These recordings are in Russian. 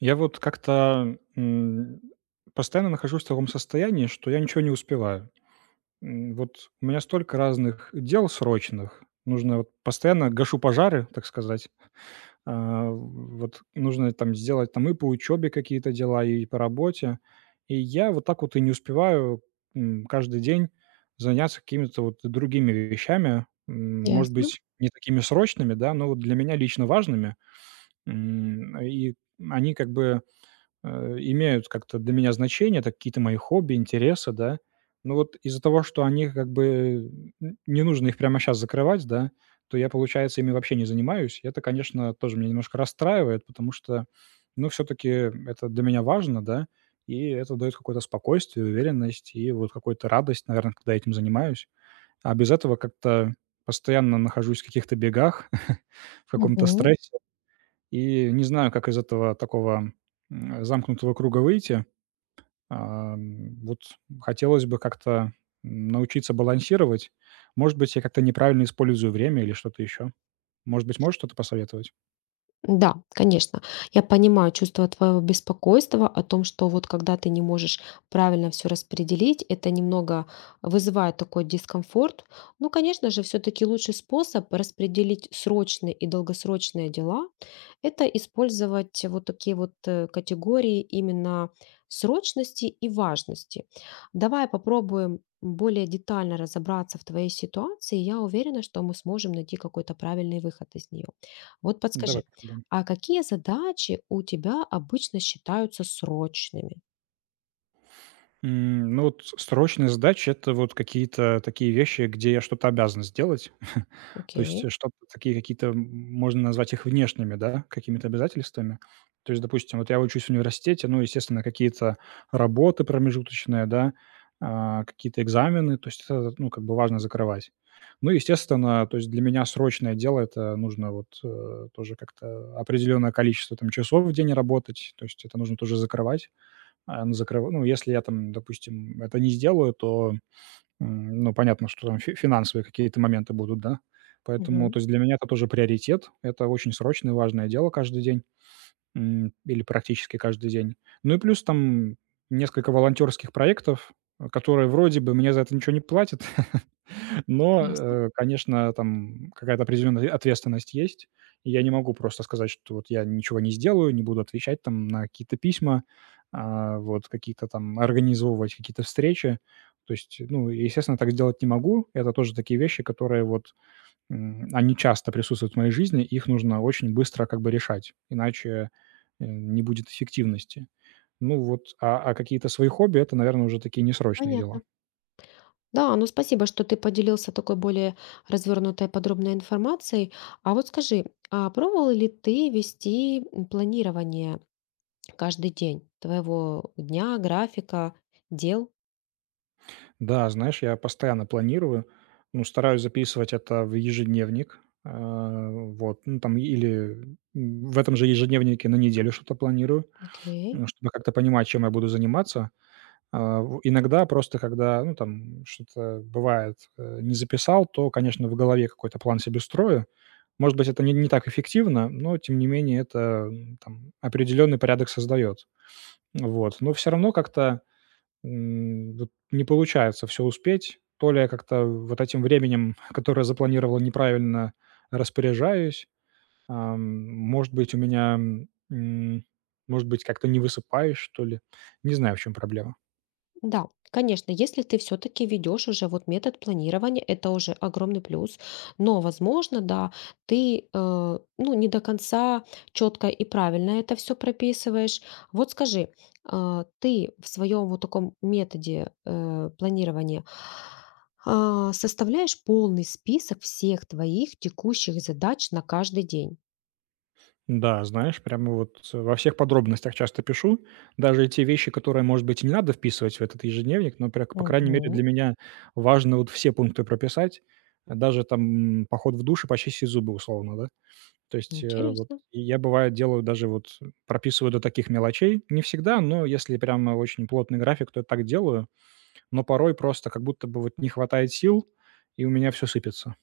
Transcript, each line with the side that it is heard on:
right: Я вот как-то, постоянно нахожусь в таком состоянии, что я ничего не успеваю. Вот у меня столько разных дел срочных. Нужно вот постоянно гашу пожары, так сказать. Вот нужно там сделать там и по учебе какие-то дела, и по работе. И я вот так вот и не успеваю, каждый день заняться какими-то вот другими вещами. Может
left: Ясно.
right: быть, не такими срочными, да, но вот для меня лично важными. И они как бы имеют как-то для меня значение, это какие-то мои хобби, интересы, да. Но вот из-за того, что они как бы не нужно их прямо сейчас закрывать, да, то я, получается, ими вообще не занимаюсь. И это, конечно, тоже меня немножко расстраивает, потому что, ну, все-таки это для меня важно, да, и это дает какое-то спокойствие, уверенность и вот какую-то радость, наверное, когда я этим занимаюсь. А без этого как-то постоянно нахожусь в каких-то бегах, в каком-то
left: Мгм.
right: стрессе, и не знаю, как из этого такого замкнутого круга выйти. Вот хотелось бы как-то научиться балансировать. Может быть, я как-то неправильно использую время или что-то еще. Может быть, можешь что-то посоветовать?
left: Да, конечно. Я понимаю чувство твоего беспокойства о том, что вот когда ты не можешь правильно все распределить, это немного вызывает такой дискомфорт. Ну, конечно же, все-таки лучший способ распределить срочные и долгосрочные дела — это использовать вот такие вот категории именно срочности и важности. Давай попробуем более детально разобраться в твоей ситуации, я уверена, что мы сможем найти какой-то правильный выход из нее. Вот
right: Давай
left: подскажи,
right: попробуем.
left: а какие задачи у тебя обычно считаются срочными?
right: Ну, вот срочные задачи – это вот какие-то такие вещи, где я что-то обязан сделать. То есть,
left: Окей.
right: что такие какие-то, можно назвать их внешними, да, какими-то обязательствами. То есть, допустим, вот я учусь в университете, ну, естественно, какие-то работы промежуточные, да, какие-то экзамены, то есть это, ну, как бы важно закрывать. Ну, естественно, то есть для меня срочное дело - это нужно вот, тоже как-то определенное количество там часов в день работать, то есть это нужно тоже закрывать. Ну, закрыва ну, если я там, допустим, это не сделаю, то ну, понятно, что там фи финансовые какие-то моменты будут, да. Поэтому,
left: Мгм.
right: то есть для меня это тоже приоритет. Это очень срочное, важное дело каждый день. Или практически каждый день. Ну и плюс там несколько волонтерских проектов, которые вроде бы мне за это ничего не платят, но,
left: Ясно.
right: конечно, там какая-то определенная ответственность есть. И я не могу просто сказать, что вот я ничего не сделаю, не буду отвечать там на какие-то письма, вот какие-то там организовывать какие-то встречи. То есть, ну, естественно, так сделать не могу. Это тоже такие вещи, которые они часто присутствуют в моей жизни, их нужно очень быстро как бы решать, иначе, не будет эффективности. Ну вот, а какие-то свои хобби - это, наверное, уже такие несрочные дела.
left: Понятно. Да, ну спасибо, что ты поделился такой более развернутой подробной информацией. А вот скажи, а пробовал ли ты вести планирование каждый день твоего дня, графика, дел?
right: Да, знаешь, я постоянно планирую, ну, стараюсь записывать это в ежедневник, вот, ну, там или, в этом же ежедневнике на неделю что-то планирую,
left: Окей.
right: чтобы как-то понимать, чем я буду заниматься. В иногда просто, когда, ну, там что-то бывает, не записал, то, конечно, в голове какой-то план себе строю. Может быть, это не так эффективно, но тем не менее это, там определенный порядок создает. Вот. Но все равно как-то, вот не получается все успеть. То ли я как-то вот этим временем, которое запланировал, неправильно распоряжаюсь. Ам, Может быть, у меня, м, может быть, как-то не высыпаюсь, что ли. Не знаю, в чем проблема.
left: Да, конечно, если ты все-таки ведешь уже вот метод планирования, это уже огромный плюс. Но, возможно, да, ты ну, не до конца четко и правильно это все прописываешь. Вот скажи, а, ты в своем вот таком методе планирования а, составляешь полный список всех твоих текущих задач на каждый день?
right: Да, знаешь, прямо вот во всех подробностях часто пишу. Даже и те вещи, которые, может быть, и не надо вписывать в этот ежедневник, но, по крайней мере, для
left: Мгм.
right: меня важно вот все пункты прописать. Даже там поход в душ и почистить зубы, условно, да. То есть вот
left: Интересно.
right: и я, бывает, делаю даже вот, прописываю до таких мелочей. Не всегда, но если прямо очень плотный график, то я так делаю. Но порой просто как будто бы вот не хватает сил, и у меня все сыпется.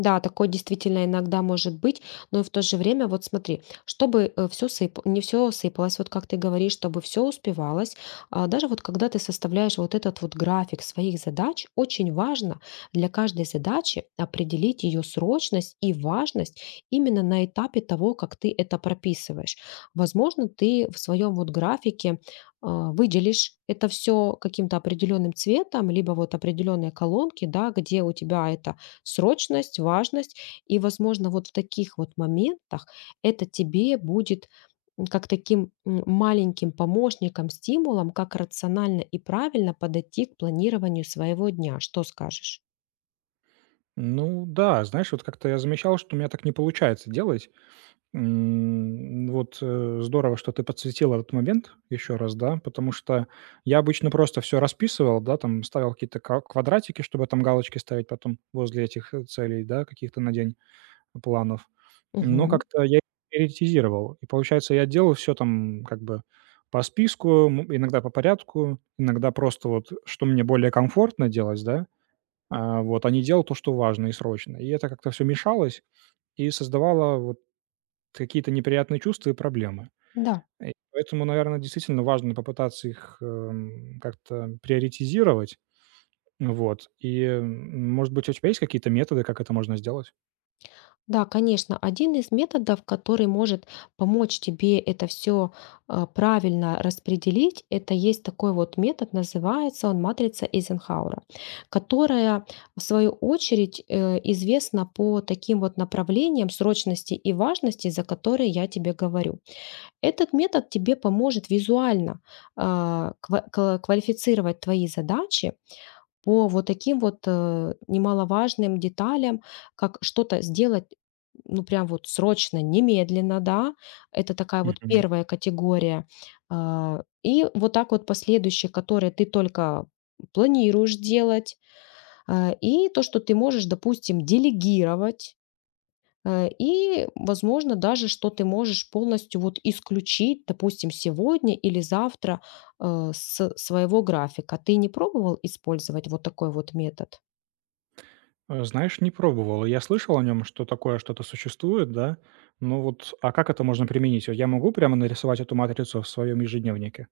left: Да, такое действительно иногда может быть, но и в то же время, вот смотри, чтобы все не все сыпалось, вот как ты говоришь, чтобы все успевалось, а, даже вот когда ты составляешь вот этот вот график своих задач, очень важно для каждой задачи определить ее срочность и важность именно на этапе того, как ты это прописываешь. Возможно, ты в своем вот графике а, выделишь это все каким-то определенным цветом, либо вот определенные колонки, да, где у тебя это срочность, важность. И, возможно, вот в таких вот моментах это тебе будет как таким маленьким помощником, стимулом, как рационально и правильно подойти к планированию своего дня. Что скажешь?
right: Ну да, знаешь, вот как-то я замечал, что у меня так не получается делать. Вот, здорово, что ты подсветил этот момент еще раз, да, потому что я обычно просто все расписывал, да, там ставил какие-то ка квадратики, чтобы там галочки ставить потом возле этих, целей, да, каких-то на день планов. Но
left: Мгм.
right: как-то я их приоритизировал. И получается, я делал все там как бы по списку, иногда по порядку, иногда просто вот, что мне более комфортно делать, да, а не делал то, что важно и срочно. И это как-то все мешалось и создавало какие-то неприятные чувства и проблемы.
left: Да,
right: И поэтому, наверное, действительно важно попытаться их, как-то приоритизировать. Вот. И, может быть, у тебя есть какие-то методы, как это можно сделать?
left: Да, конечно, один из методов, который может помочь тебе это все правильно распределить, это есть такой вот метод, называется он матрица Эйзенхауэра, которая, в свою очередь, известна по таким вот направлениям срочности и важности, за которые я тебе говорю. Этот метод тебе поможет визуально а, квалифицировать твои задачи по вот таким вот, немаловажным деталям, как что-то сделать, ну, прям вот срочно, немедленно, да. Это такая вот
right: Мгм.
left: первая категория. А, и вот так вот последующие, которые ты только планируешь делать, а, и то, что ты можешь, допустим, делегировать, и, возможно, даже что ты можешь полностью вот исключить, допустим, сегодня или завтра, с своего графика. Ты не пробовал использовать вот такой вот метод?
right: Знаешь, не пробовал. Я слышал о нем, что такое что-то существует, да. Ну вот, а как это можно применить? Вот я могу прямо нарисовать эту матрицу в своем ежедневнике?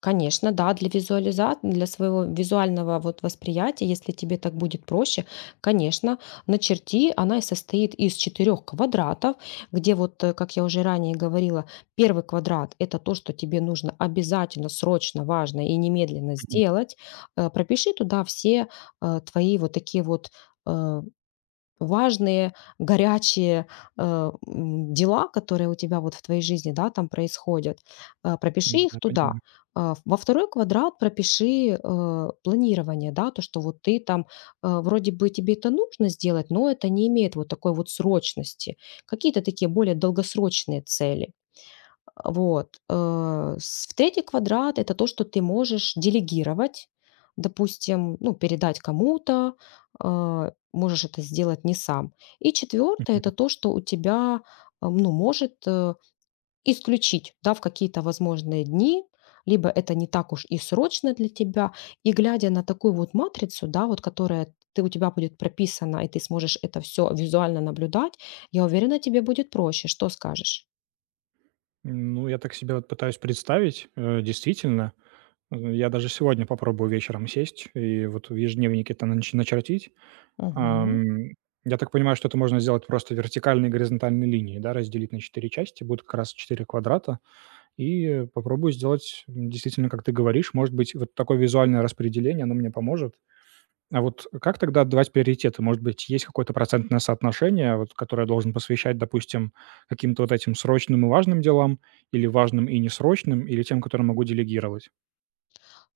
left: Конечно, да, для визуализации, для своего визуального вот восприятия, если тебе так будет проще, конечно, начерти. Она и состоит из четырех квадратов, где вот, как я уже ранее говорила, первый квадрат — это то, что тебе нужно обязательно, срочно, важно и немедленно
right: Мгм.
left: сделать. Пропиши туда все, твои вот такие вот, э, важные, горячие, дела, которые у тебя вот в твоей жизни, да, там происходят, пропиши их
right: Да,
left: туда.
right: понимаю.
left: А, во второй квадрат пропиши, планирование, да, то, что вот ты там, вроде бы тебе это нужно сделать, но это не имеет вот такой вот срочности. Какие-то такие более долгосрочные цели. Вот. В третий квадрат это то, что ты можешь делегировать, допустим, ну, передать кому-то, можешь это сделать не сам. И четвертое это то, что у тебя э, ну, может э, исключить да, в какие-то возможные дни, либо это не так уж и срочно для тебя. И глядя на такую вот матрицу, да, у тебя будет прописана, и ты сможешь это все визуально наблюдать, я уверена, тебе будет проще. Что скажешь?
right: Ну, я так себе вот пытаюсь представить, действительно. Я даже сегодня попробую вечером сесть и вот в ежедневнике это начертить.
left: Мгм.
right: Ам, я так понимаю, что это можно сделать просто вертикальной и горизонтальной линией, да, разделить на 4 части, будет как раз 4 квадрата. И, попробую сделать, действительно, как ты говоришь, может быть, вот такое визуальное распределение, оно мне поможет. А вот как тогда отдавать приоритеты? Может быть, есть какое-то процентное соотношение, вот, которое должен посвящать, допустим, каким-то вот этим срочным и важным делам, или важным и несрочным, или тем, которые могу делегировать?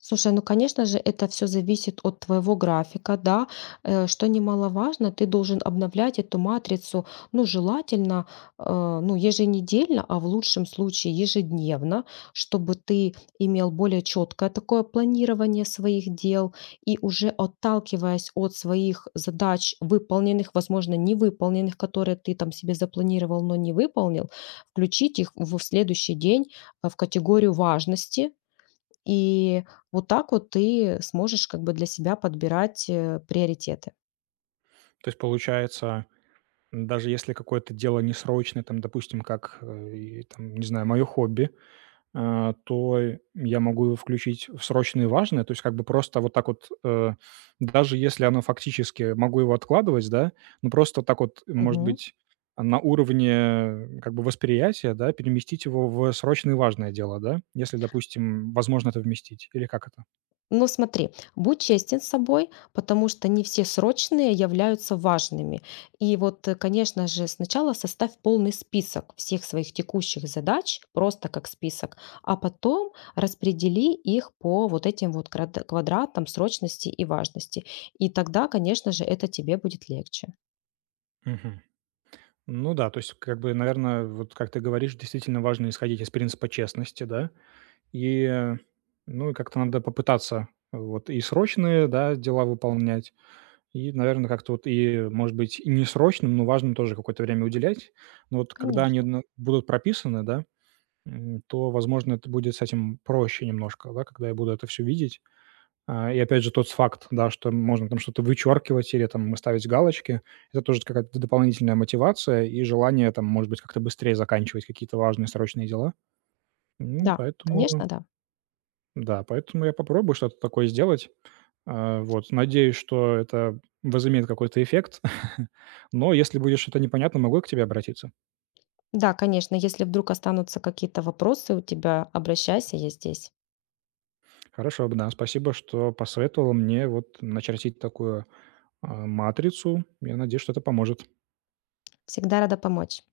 left: Слушай, ну, конечно же, это все зависит от твоего графика, да. Что немаловажно, ты должен обновлять эту матрицу, ну, желательно, ну, еженедельно, а в лучшем случае ежедневно, чтобы ты имел более четкое такое планирование своих дел и уже отталкиваясь от своих задач выполненных, возможно, невыполненных, которые ты там себе запланировал, но не выполнил, включить их в следующий день, в категорию важности, и вот так вот ты сможешь как бы для себя подбирать приоритеты.
right: То есть получается, даже если какое-то дело несрочное, там, допустим, как, и там, не знаю, мое хобби, то я могу его включить в срочное и важное. То есть как бы просто вот так вот, даже если оно фактически могу его откладывать, да, ну просто вот так вот, может
left: Мгм.
right: быть, на уровне как бы восприятия, да, переместить его в срочное и важное дело, да, если, допустим, возможно это вместить, или как это?
left: Но смотри, будь честен с собой, потому что не все срочные являются важными. И вот, конечно же, сначала составь полный список всех своих текущих задач, просто как список, а потом распредели их по вот этим вот квадратам срочности и важности. И тогда, конечно же, это тебе будет легче.
right: Мгм. Ну да, то есть, как бы, наверное, вот как ты говоришь, действительно важно исходить из принципа честности, да, и, ну, и как-то надо попытаться вот и срочные, да, дела выполнять, и, наверное, как-то вот и, может быть, и несрочным, но важным тоже какое-то время уделять. Но вот когда они
left: Конечно.
right: на будут прописаны, да, то, возможно, это будет с этим проще немножко, да, когда я буду это все видеть. И опять же тот факт, да, что можно там что-то вычеркивать или там ставить галочки, это тоже какая-то дополнительная мотивация и желание там, может быть, как-то быстрее заканчивать какие-то важные срочные дела. М,
left: Да,
right: поэтому
left: конечно, да.
right: Да, поэтому я попробую что-то такое сделать. Вот, надеюсь, что это возымеет какой-то эффект, но если будет что-то непонятно, могу я к тебе обратиться?
left: Да, конечно, если вдруг останутся какие-то вопросы у тебя, обращайся, я здесь.
right: Хорошо, да, спасибо, что посоветовал мне вот начертить такую, матрицу. Я надеюсь, что это поможет.
left: Всегда рада помочь.